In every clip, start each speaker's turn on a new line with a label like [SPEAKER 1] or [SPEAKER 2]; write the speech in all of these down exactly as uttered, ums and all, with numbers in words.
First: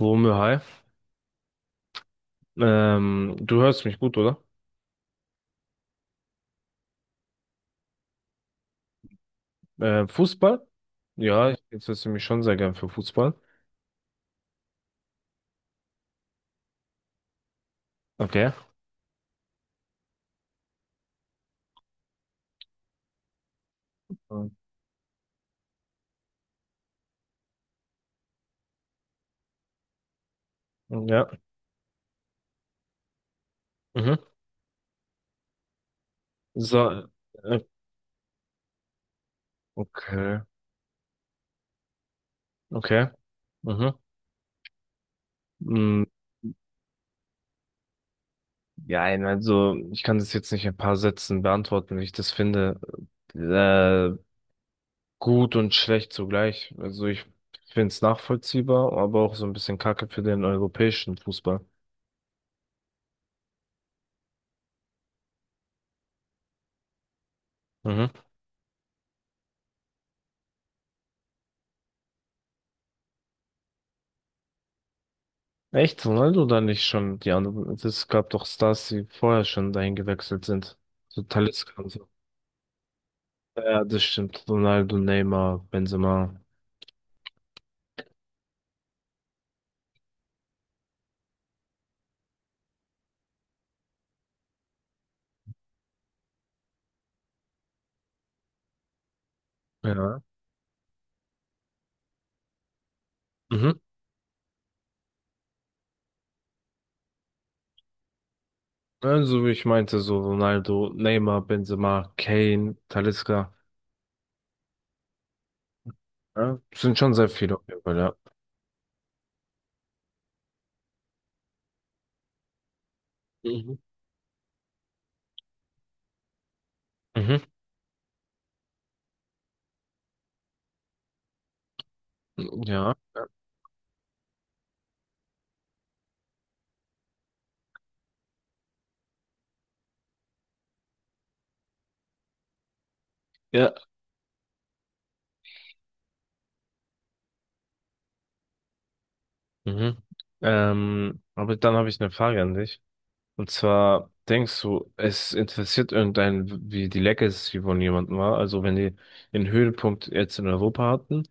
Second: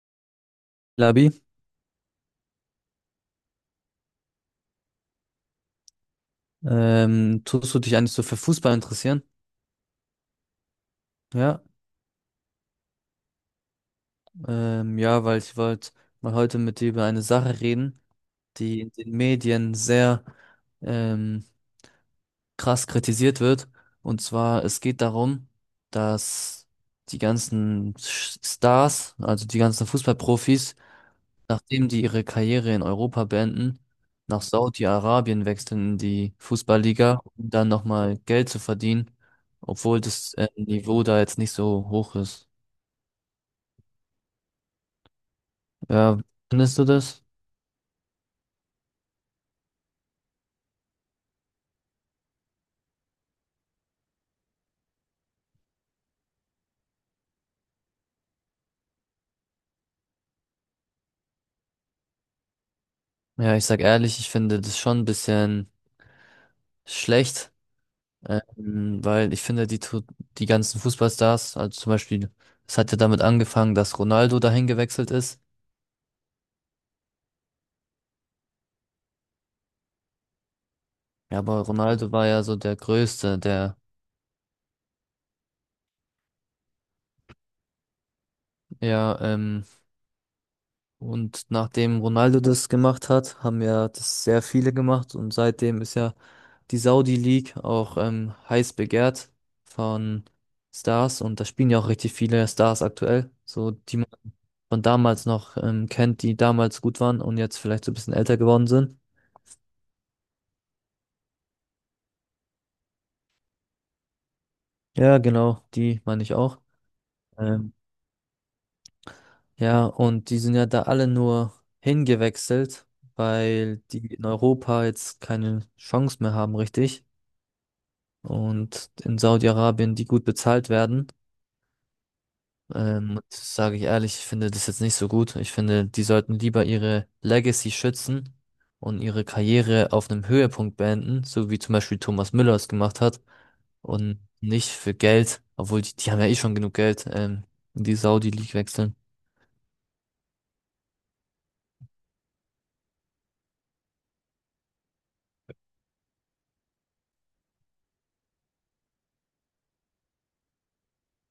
[SPEAKER 1] Womö, hi.
[SPEAKER 2] Labi,
[SPEAKER 1] Ähm, du hörst mich gut, oder?
[SPEAKER 2] ähm, tust du dich eigentlich so für Fußball interessieren?
[SPEAKER 1] Äh, Fußball? Ja, ich
[SPEAKER 2] Ja,
[SPEAKER 1] interessiere mich schon sehr gern für Fußball.
[SPEAKER 2] ähm, ja, weil ich wollte mal heute mit dir über eine Sache reden,
[SPEAKER 1] Okay.
[SPEAKER 2] die in den Medien sehr ähm, krass kritisiert wird. Und
[SPEAKER 1] Ähm,
[SPEAKER 2] zwar, es geht darum, dass die ganzen Sch- Stars, also die ganzen Fußballprofis,
[SPEAKER 1] Ja.
[SPEAKER 2] nachdem die ihre Karriere in Europa beenden,
[SPEAKER 1] Mhm.
[SPEAKER 2] nach Saudi-Arabien wechseln in die
[SPEAKER 1] So,
[SPEAKER 2] Fußballliga, um
[SPEAKER 1] äh,
[SPEAKER 2] dann nochmal Geld zu verdienen, obwohl das
[SPEAKER 1] okay.
[SPEAKER 2] äh, Niveau da jetzt nicht so hoch ist.
[SPEAKER 1] Okay. Mhm. Mm.
[SPEAKER 2] Ja, findest du das?
[SPEAKER 1] Ja, nein, also ich kann das jetzt nicht in ein paar Sätzen beantworten, wie ich das finde. Äh, gut und schlecht zugleich. Also ich finde es nachvollziehbar, aber auch so ein bisschen Kacke für den europäischen Fußball.
[SPEAKER 2] Ja, ich sag ehrlich, ich finde das schon ein bisschen schlecht,
[SPEAKER 1] Mhm.
[SPEAKER 2] ähm, weil ich finde, die, tu- die ganzen Fußballstars, also zum Beispiel, es hat ja damit angefangen, dass Ronaldo dahin gewechselt ist.
[SPEAKER 1] Echt, Ronaldo oder nicht schon die anderen? Es gab doch Stars, die vorher schon dahin gewechselt sind. So
[SPEAKER 2] Ja, aber
[SPEAKER 1] Talisca und so.
[SPEAKER 2] Ronaldo war ja so der Größte,
[SPEAKER 1] Ja,
[SPEAKER 2] der,
[SPEAKER 1] ja, das stimmt. Ronaldo, Neymar, Benzema.
[SPEAKER 2] ja, ähm, und nachdem Ronaldo das gemacht hat, haben ja das sehr viele gemacht und seitdem ist ja die Saudi League auch ähm, heiß begehrt
[SPEAKER 1] Ja.
[SPEAKER 2] von Stars, und da spielen ja auch richtig viele Stars aktuell, so
[SPEAKER 1] Mhm.
[SPEAKER 2] die man von damals noch ähm, kennt, die damals gut waren und jetzt vielleicht so ein bisschen älter geworden sind.
[SPEAKER 1] Also wie ich meinte, so Ronaldo, Neymar, Benzema, Kane, Talisca.
[SPEAKER 2] Ja, genau, die meine ich
[SPEAKER 1] Ja,
[SPEAKER 2] auch.
[SPEAKER 1] sind schon sehr viele auf
[SPEAKER 2] Ähm,
[SPEAKER 1] jeden Fall, ja.
[SPEAKER 2] ja, und die sind ja da alle nur hingewechselt,
[SPEAKER 1] Mhm.
[SPEAKER 2] weil die in Europa jetzt keine Chance mehr haben, richtig.
[SPEAKER 1] Mhm.
[SPEAKER 2] Und in Saudi-Arabien, die gut bezahlt werden.
[SPEAKER 1] Ja.
[SPEAKER 2] Ähm, das sage ich ehrlich, ich finde das jetzt nicht so gut. Ich finde, die sollten lieber ihre Legacy schützen und ihre Karriere auf einem Höhepunkt beenden, so wie zum Beispiel Thomas Müller es gemacht hat,
[SPEAKER 1] Ja.
[SPEAKER 2] und nicht für Geld, obwohl die, die haben ja eh schon genug Geld, ähm, in die Saudi-League wechseln.
[SPEAKER 1] Mhm. Ähm, aber dann habe ich eine Frage an dich. Und zwar denkst du, es interessiert irgendeinen, wie die Legacy von jemandem war. Also wenn die den Höhepunkt jetzt in Europa hatten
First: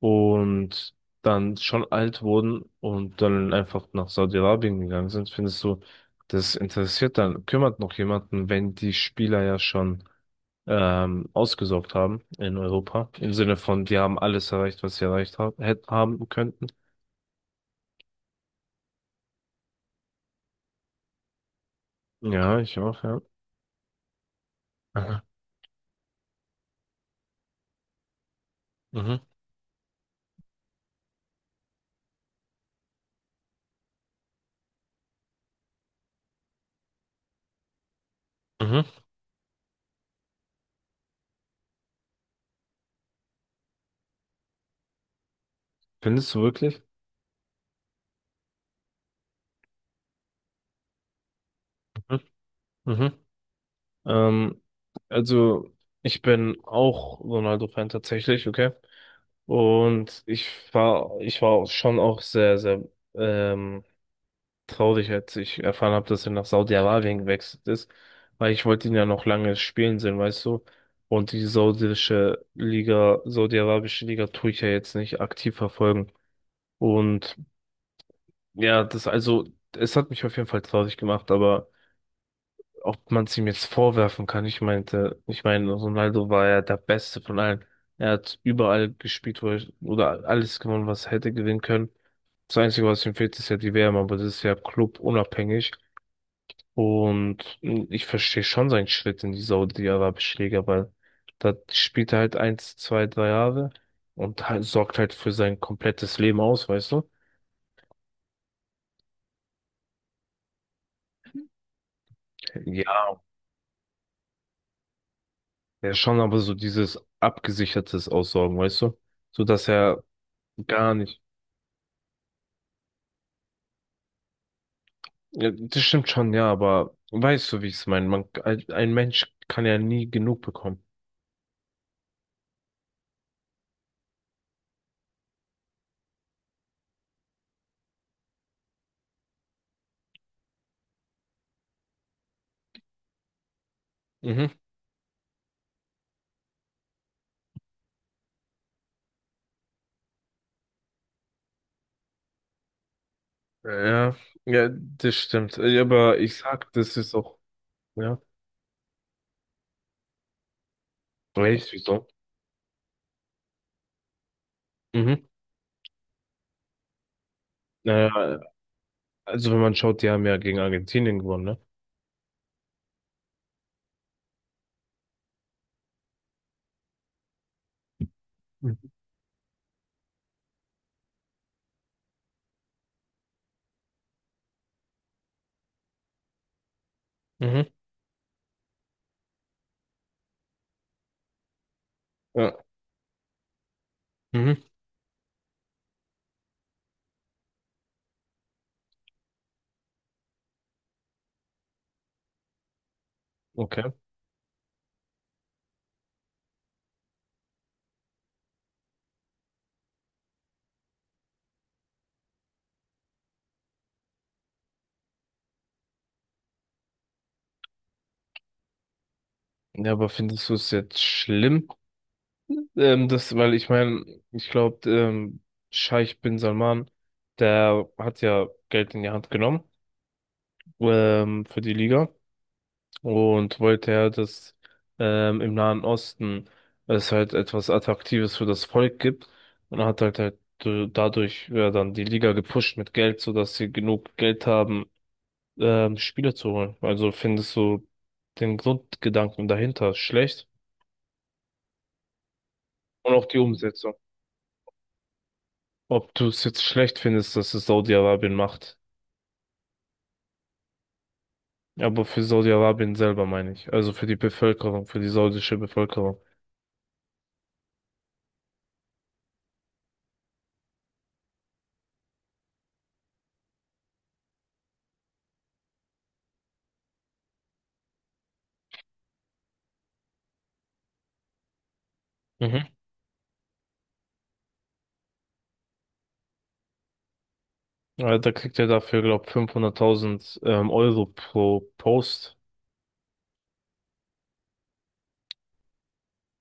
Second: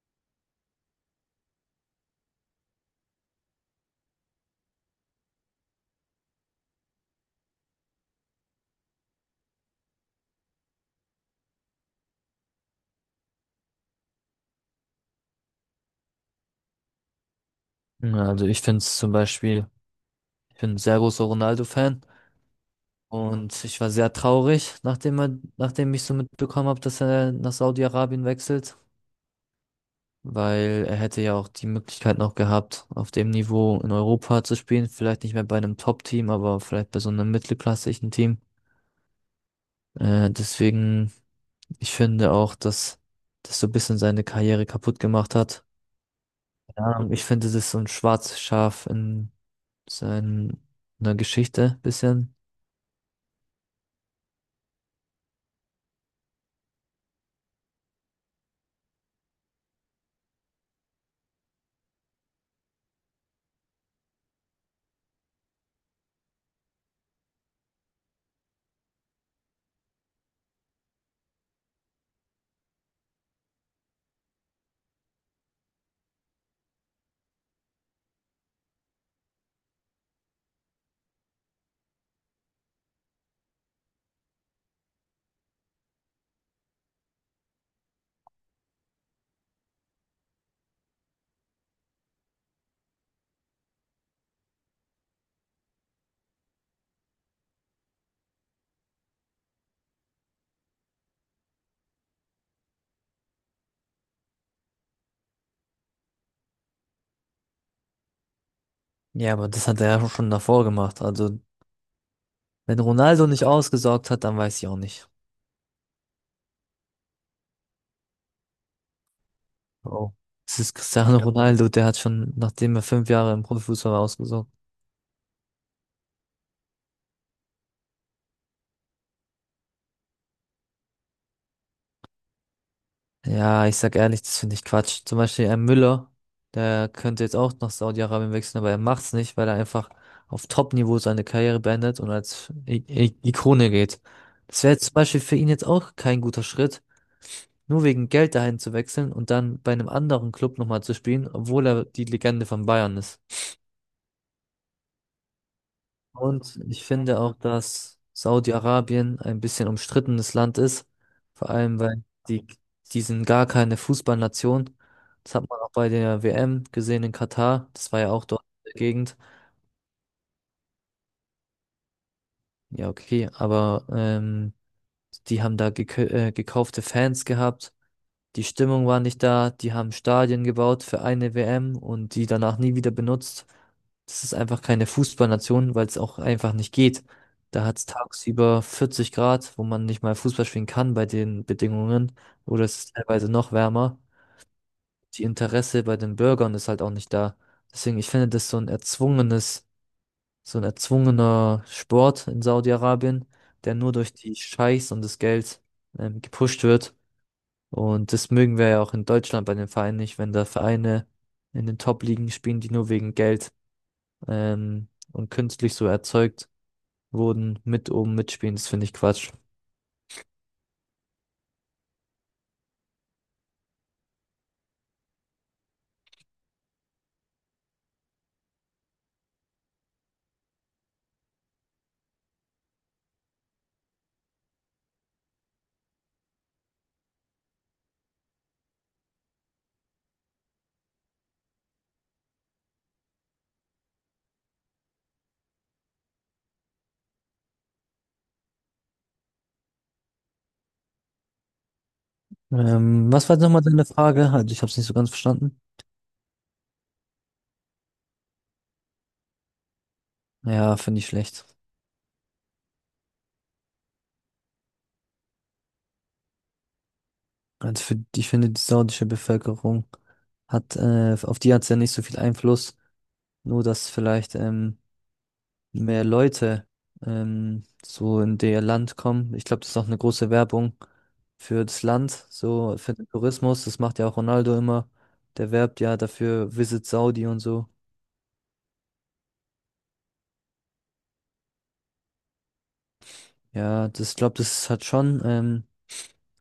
[SPEAKER 1] und dann schon alt wurden und dann einfach nach Saudi-Arabien gegangen sind, findest du, das interessiert dann, kümmert noch jemanden, wenn die Spieler ja schon ähm, ausgesorgt haben in Europa. Im Sinne von, die haben alles erreicht, was sie erreicht ha hätt- haben könnten.
[SPEAKER 2] Ja, also ich finde es zum Beispiel, ich bin ein sehr großer Ronaldo-Fan,
[SPEAKER 1] Ja, ich auch, ja.
[SPEAKER 2] und ich war sehr traurig, nachdem
[SPEAKER 1] Aha.
[SPEAKER 2] er, nachdem ich so mitbekommen habe, dass er nach Saudi-Arabien wechselt.
[SPEAKER 1] Mhm.
[SPEAKER 2] Weil er hätte ja auch die Möglichkeit noch gehabt, auf dem Niveau in Europa zu spielen. Vielleicht nicht mehr bei einem Top-Team, aber vielleicht bei so einem mittelklassischen Team.
[SPEAKER 1] Mhm.
[SPEAKER 2] Äh, deswegen, ich finde auch, dass das so ein bisschen seine Karriere kaputt gemacht hat.
[SPEAKER 1] Findest du wirklich?
[SPEAKER 2] Keine Ahnung, ich finde, das ist so ein schwarzes Schaf in seiner Geschichte
[SPEAKER 1] Mhm.
[SPEAKER 2] bisschen.
[SPEAKER 1] Mhm. Ähm, also ich bin auch Ronaldo-Fan tatsächlich, okay? Und ich war, ich war auch schon auch sehr, sehr ähm, traurig, als ich erfahren habe, dass er nach Saudi-Arabien gewechselt ist, weil ich wollte ihn ja noch lange spielen sehen, weißt du? Und die saudische Liga, saudi-arabische Liga tue ich ja jetzt nicht aktiv verfolgen. Und ja, das also, es hat mich auf jeden Fall traurig gemacht, aber ob man es ihm jetzt vorwerfen kann. Ich meinte, ich meine, Ronaldo war ja der Beste von allen. Er hat überall gespielt, wo er, oder alles gewonnen, was er hätte gewinnen können. Das Einzige, was ihm fehlt, ist ja die W M, aber das ist ja clubunabhängig. Und ich verstehe schon seinen Schritt in die Saudi-Arabische Liga, weil da spielt er halt eins, zwei, drei Jahre und halt, sorgt halt für sein komplettes Leben aus, weißt du?
[SPEAKER 2] Ja, aber das hat er ja schon davor gemacht. Also, wenn
[SPEAKER 1] Ja,
[SPEAKER 2] Ronaldo nicht ausgesorgt hat, dann weiß ich auch nicht.
[SPEAKER 1] ja schon, aber so dieses abgesichertes Aussorgen, weißt du? So dass er
[SPEAKER 2] Oh. Es ist
[SPEAKER 1] gar
[SPEAKER 2] Cristiano.
[SPEAKER 1] nicht.
[SPEAKER 2] Ja, Ronaldo, der hat schon, nachdem er fünf Jahre im Profifußball war, ausgesorgt.
[SPEAKER 1] Ja, das stimmt schon, ja, aber weißt du, wie ich es meine? Man, ein Mensch kann ja nie genug bekommen.
[SPEAKER 2] Ja, ich sag ehrlich, das finde ich Quatsch. Zum Beispiel ein Müller, der könnte jetzt auch nach Saudi-Arabien wechseln, aber er macht's nicht, weil er einfach auf Top-Niveau seine Karriere beendet und als I I Ikone geht.
[SPEAKER 1] Mhm.
[SPEAKER 2] Das wäre zum Beispiel für ihn jetzt auch kein guter Schritt, nur wegen Geld dahin zu wechseln und dann bei einem anderen Club nochmal zu spielen, obwohl er die Legende von Bayern ist.
[SPEAKER 1] Ja, ja, das stimmt. Äh, ja, aber ich
[SPEAKER 2] Und
[SPEAKER 1] sag,
[SPEAKER 2] ich
[SPEAKER 1] das ist
[SPEAKER 2] finde auch,
[SPEAKER 1] auch.
[SPEAKER 2] dass
[SPEAKER 1] Ja,
[SPEAKER 2] Saudi-Arabien ein bisschen umstrittenes Land ist, vor
[SPEAKER 1] weißt du,
[SPEAKER 2] allem weil
[SPEAKER 1] wieso?
[SPEAKER 2] die, die sind gar keine Fußballnation.
[SPEAKER 1] Mhm.
[SPEAKER 2] Das hat man auch bei der W M gesehen in Katar. Das war ja auch
[SPEAKER 1] Äh,
[SPEAKER 2] dort in der Gegend.
[SPEAKER 1] also, wenn man schaut, die haben ja gegen Argentinien gewonnen, ne?
[SPEAKER 2] Ja, okay, aber ähm, die haben da gekau- äh, gekaufte Fans gehabt. Die Stimmung
[SPEAKER 1] Mhm.
[SPEAKER 2] war nicht da, die haben Stadien gebaut für eine W M und die danach nie wieder benutzt. Das ist einfach keine Fußballnation, weil es auch einfach nicht geht.
[SPEAKER 1] Mhm.
[SPEAKER 2] Da hat es tagsüber vierzig Grad, wo man nicht mal Fußball spielen kann bei den Bedingungen.
[SPEAKER 1] Ja.
[SPEAKER 2] Oder es ist teilweise noch wärmer.
[SPEAKER 1] Mhm.
[SPEAKER 2] Die Interesse bei den Bürgern ist halt auch nicht da. Deswegen, ich finde das so ein erzwungenes, so ein erzwungener Sport in Saudi-Arabien, der
[SPEAKER 1] Okay.
[SPEAKER 2] nur durch die Scheichs und das Geld ähm, gepusht wird. Und das mögen wir ja auch in Deutschland bei den Vereinen nicht, wenn da Vereine in den Top-Ligen spielen, die nur wegen Geld ähm, und künstlich so erzeugt wurden, mit oben mitspielen. Das finde ich Quatsch.
[SPEAKER 1] Ja, aber findest du es jetzt schlimm? Ähm, das, weil ich meine, ich glaube, ähm, Scheich bin Salman, der hat ja Geld in die Hand genommen, ähm, für die Liga. Und wollte ja, dass ähm, im Nahen Osten es halt etwas Attraktives für das Volk gibt. Und hat halt, halt äh, dadurch ja, dann die Liga gepusht mit Geld, sodass sie genug Geld haben, ähm, Spieler zu holen. Also findest du den Grundgedanken dahinter schlecht
[SPEAKER 2] Ähm,
[SPEAKER 1] und auch
[SPEAKER 2] was war
[SPEAKER 1] die
[SPEAKER 2] jetzt nochmal deine
[SPEAKER 1] Umsetzung.
[SPEAKER 2] Frage? Also ich habe es nicht so ganz verstanden.
[SPEAKER 1] Ob du es jetzt schlecht findest, dass es Saudi-Arabien macht.
[SPEAKER 2] Ja, finde ich schlecht.
[SPEAKER 1] Aber für Saudi-Arabien selber meine ich. Also für die Bevölkerung, für die saudische Bevölkerung.
[SPEAKER 2] Also für, ich finde, die saudische Bevölkerung hat, äh, auf die hat es ja nicht so viel Einfluss. Nur, dass vielleicht ähm, mehr Leute ähm, so in der Land kommen. Ich glaube, das ist auch eine große Werbung für das Land,
[SPEAKER 1] Mhm.
[SPEAKER 2] so für den Tourismus. Das macht ja auch Ronaldo immer. Der werbt ja dafür Visit Saudi und so.
[SPEAKER 1] Äh, Da kriegt er dafür, glaube fünfhunderttausend ähm, Euro pro Post.
[SPEAKER 2] Ja, das, ich glaube, das hat schon ähm,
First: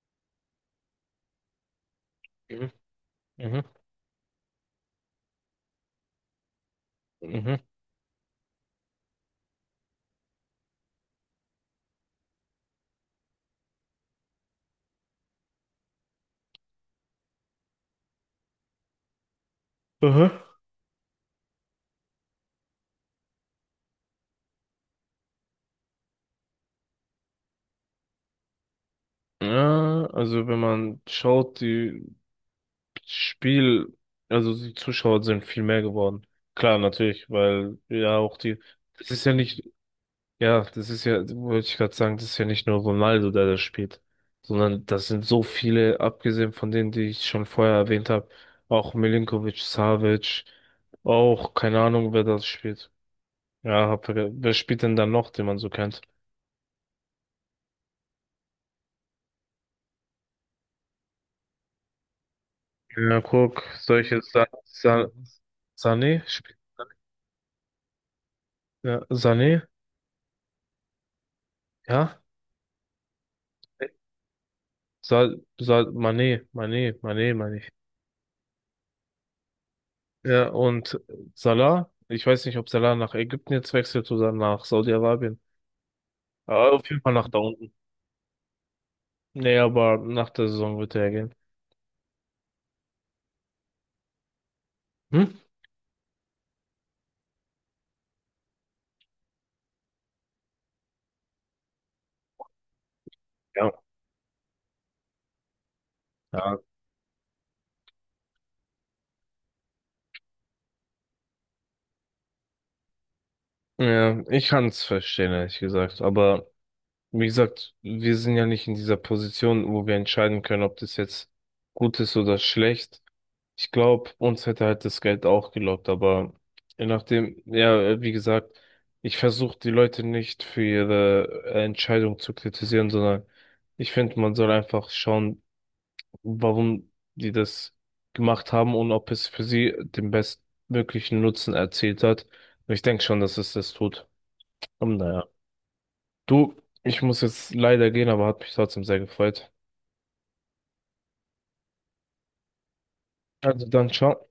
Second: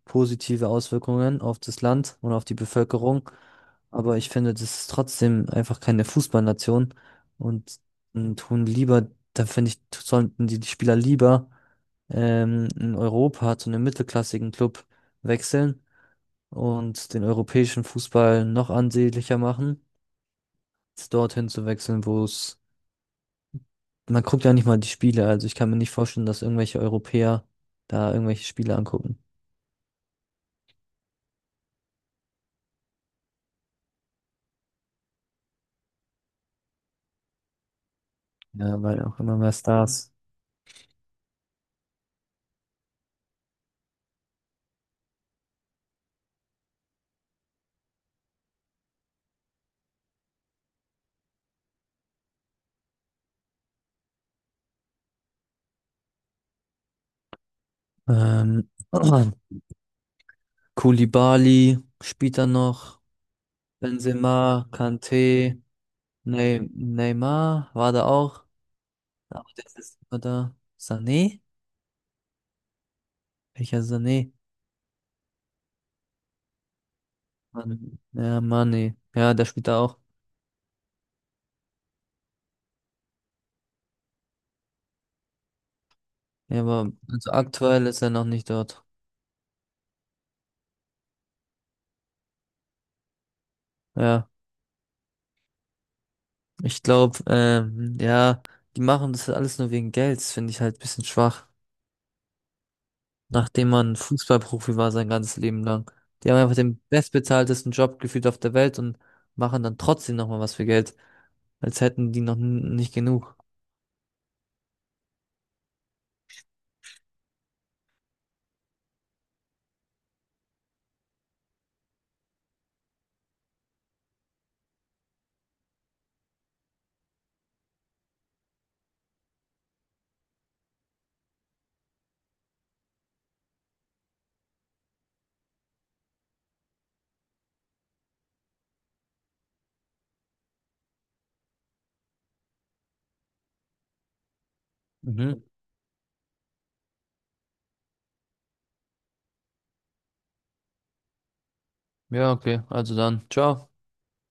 [SPEAKER 2] positive Auswirkungen auf das Land und auf die
[SPEAKER 1] Mhm.
[SPEAKER 2] Bevölkerung.
[SPEAKER 1] Mhm.
[SPEAKER 2] Aber ich finde, das ist trotzdem einfach keine Fußballnation,
[SPEAKER 1] Mhm.
[SPEAKER 2] und, und tun lieber, da finde ich, sollten die, die Spieler lieber ähm, in Europa zu einem mittelklassigen Club wechseln und den europäischen Fußball noch ansehnlicher machen,
[SPEAKER 1] Aha.
[SPEAKER 2] als dorthin zu wechseln, wo es, man guckt ja nicht mal die Spiele, also ich kann mir nicht vorstellen, dass irgendwelche Europäer da irgendwelche Spiele angucken.
[SPEAKER 1] Ja, also wenn man schaut, die Spiel, also die Zuschauer sind viel mehr geworden. Klar, natürlich, weil ja auch die,
[SPEAKER 2] Ja, weil
[SPEAKER 1] das
[SPEAKER 2] auch
[SPEAKER 1] ist ja
[SPEAKER 2] immer mehr
[SPEAKER 1] nicht,
[SPEAKER 2] Stars.
[SPEAKER 1] ja, das ist ja, wollte ich gerade sagen, das ist ja nicht nur Ronaldo, der das spielt, sondern das sind so viele, abgesehen von denen, die ich schon vorher erwähnt habe, auch Milinkovic, Savic, auch keine Ahnung, wer das spielt. Ja, hab verge- wer spielt denn da noch, den man so kennt?
[SPEAKER 2] Ähm, Koulibaly spielt da noch.
[SPEAKER 1] Ja, guck, solche Sa
[SPEAKER 2] Benzema,
[SPEAKER 1] Sa
[SPEAKER 2] Kanté,
[SPEAKER 1] Sané, spielt-
[SPEAKER 2] Ney Neymar war da auch.
[SPEAKER 1] ja,
[SPEAKER 2] Aber
[SPEAKER 1] Sané,
[SPEAKER 2] der ist immer da. Sané?
[SPEAKER 1] ja,
[SPEAKER 2] Welcher Sané?
[SPEAKER 1] Sa Sa Mané, Mané, Mané, meine ich.
[SPEAKER 2] Man ja, Mané. Ja, der spielt da auch.
[SPEAKER 1] Ja, und Salah, ich weiß nicht, ob Salah nach Ägypten jetzt wechselt oder nach Saudi-Arabien.
[SPEAKER 2] Ja,
[SPEAKER 1] Aber auf
[SPEAKER 2] aber
[SPEAKER 1] jeden Fall nach
[SPEAKER 2] also
[SPEAKER 1] da unten.
[SPEAKER 2] aktuell ist er noch nicht dort.
[SPEAKER 1] Nee, aber nach der Saison wird er gehen.
[SPEAKER 2] Ja,
[SPEAKER 1] Hm?
[SPEAKER 2] ich glaube, ähm, ja, die machen das alles nur wegen Gelds, finde ich halt ein bisschen schwach. Nachdem
[SPEAKER 1] Ja.
[SPEAKER 2] man Fußballprofi war sein ganzes Leben lang. Die haben einfach
[SPEAKER 1] Ja,
[SPEAKER 2] den bestbezahltesten Job gefühlt auf der Welt und machen dann trotzdem nochmal was für Geld, als hätten die noch n- nicht genug.
[SPEAKER 1] ja, ich kann es verstehen, ehrlich gesagt, aber wie gesagt, wir sind ja nicht in dieser Position, wo wir entscheiden können, ob das jetzt gut ist oder schlecht. Ich glaube, uns hätte halt das Geld auch gelockt, aber je nachdem, ja, wie gesagt, ich versuche die Leute nicht für ihre Entscheidung zu kritisieren, sondern ich finde, man soll einfach schauen, warum die das gemacht haben und ob es für sie den bestmöglichen Nutzen erzielt hat. Und ich denke schon, dass es das tut. Und naja.
[SPEAKER 2] Mhm.
[SPEAKER 1] Du, ich muss jetzt leider gehen, aber hat mich trotzdem sehr gefreut.
[SPEAKER 2] Ja, okay, also dann,
[SPEAKER 1] Also
[SPEAKER 2] ciao.
[SPEAKER 1] dann, ciao.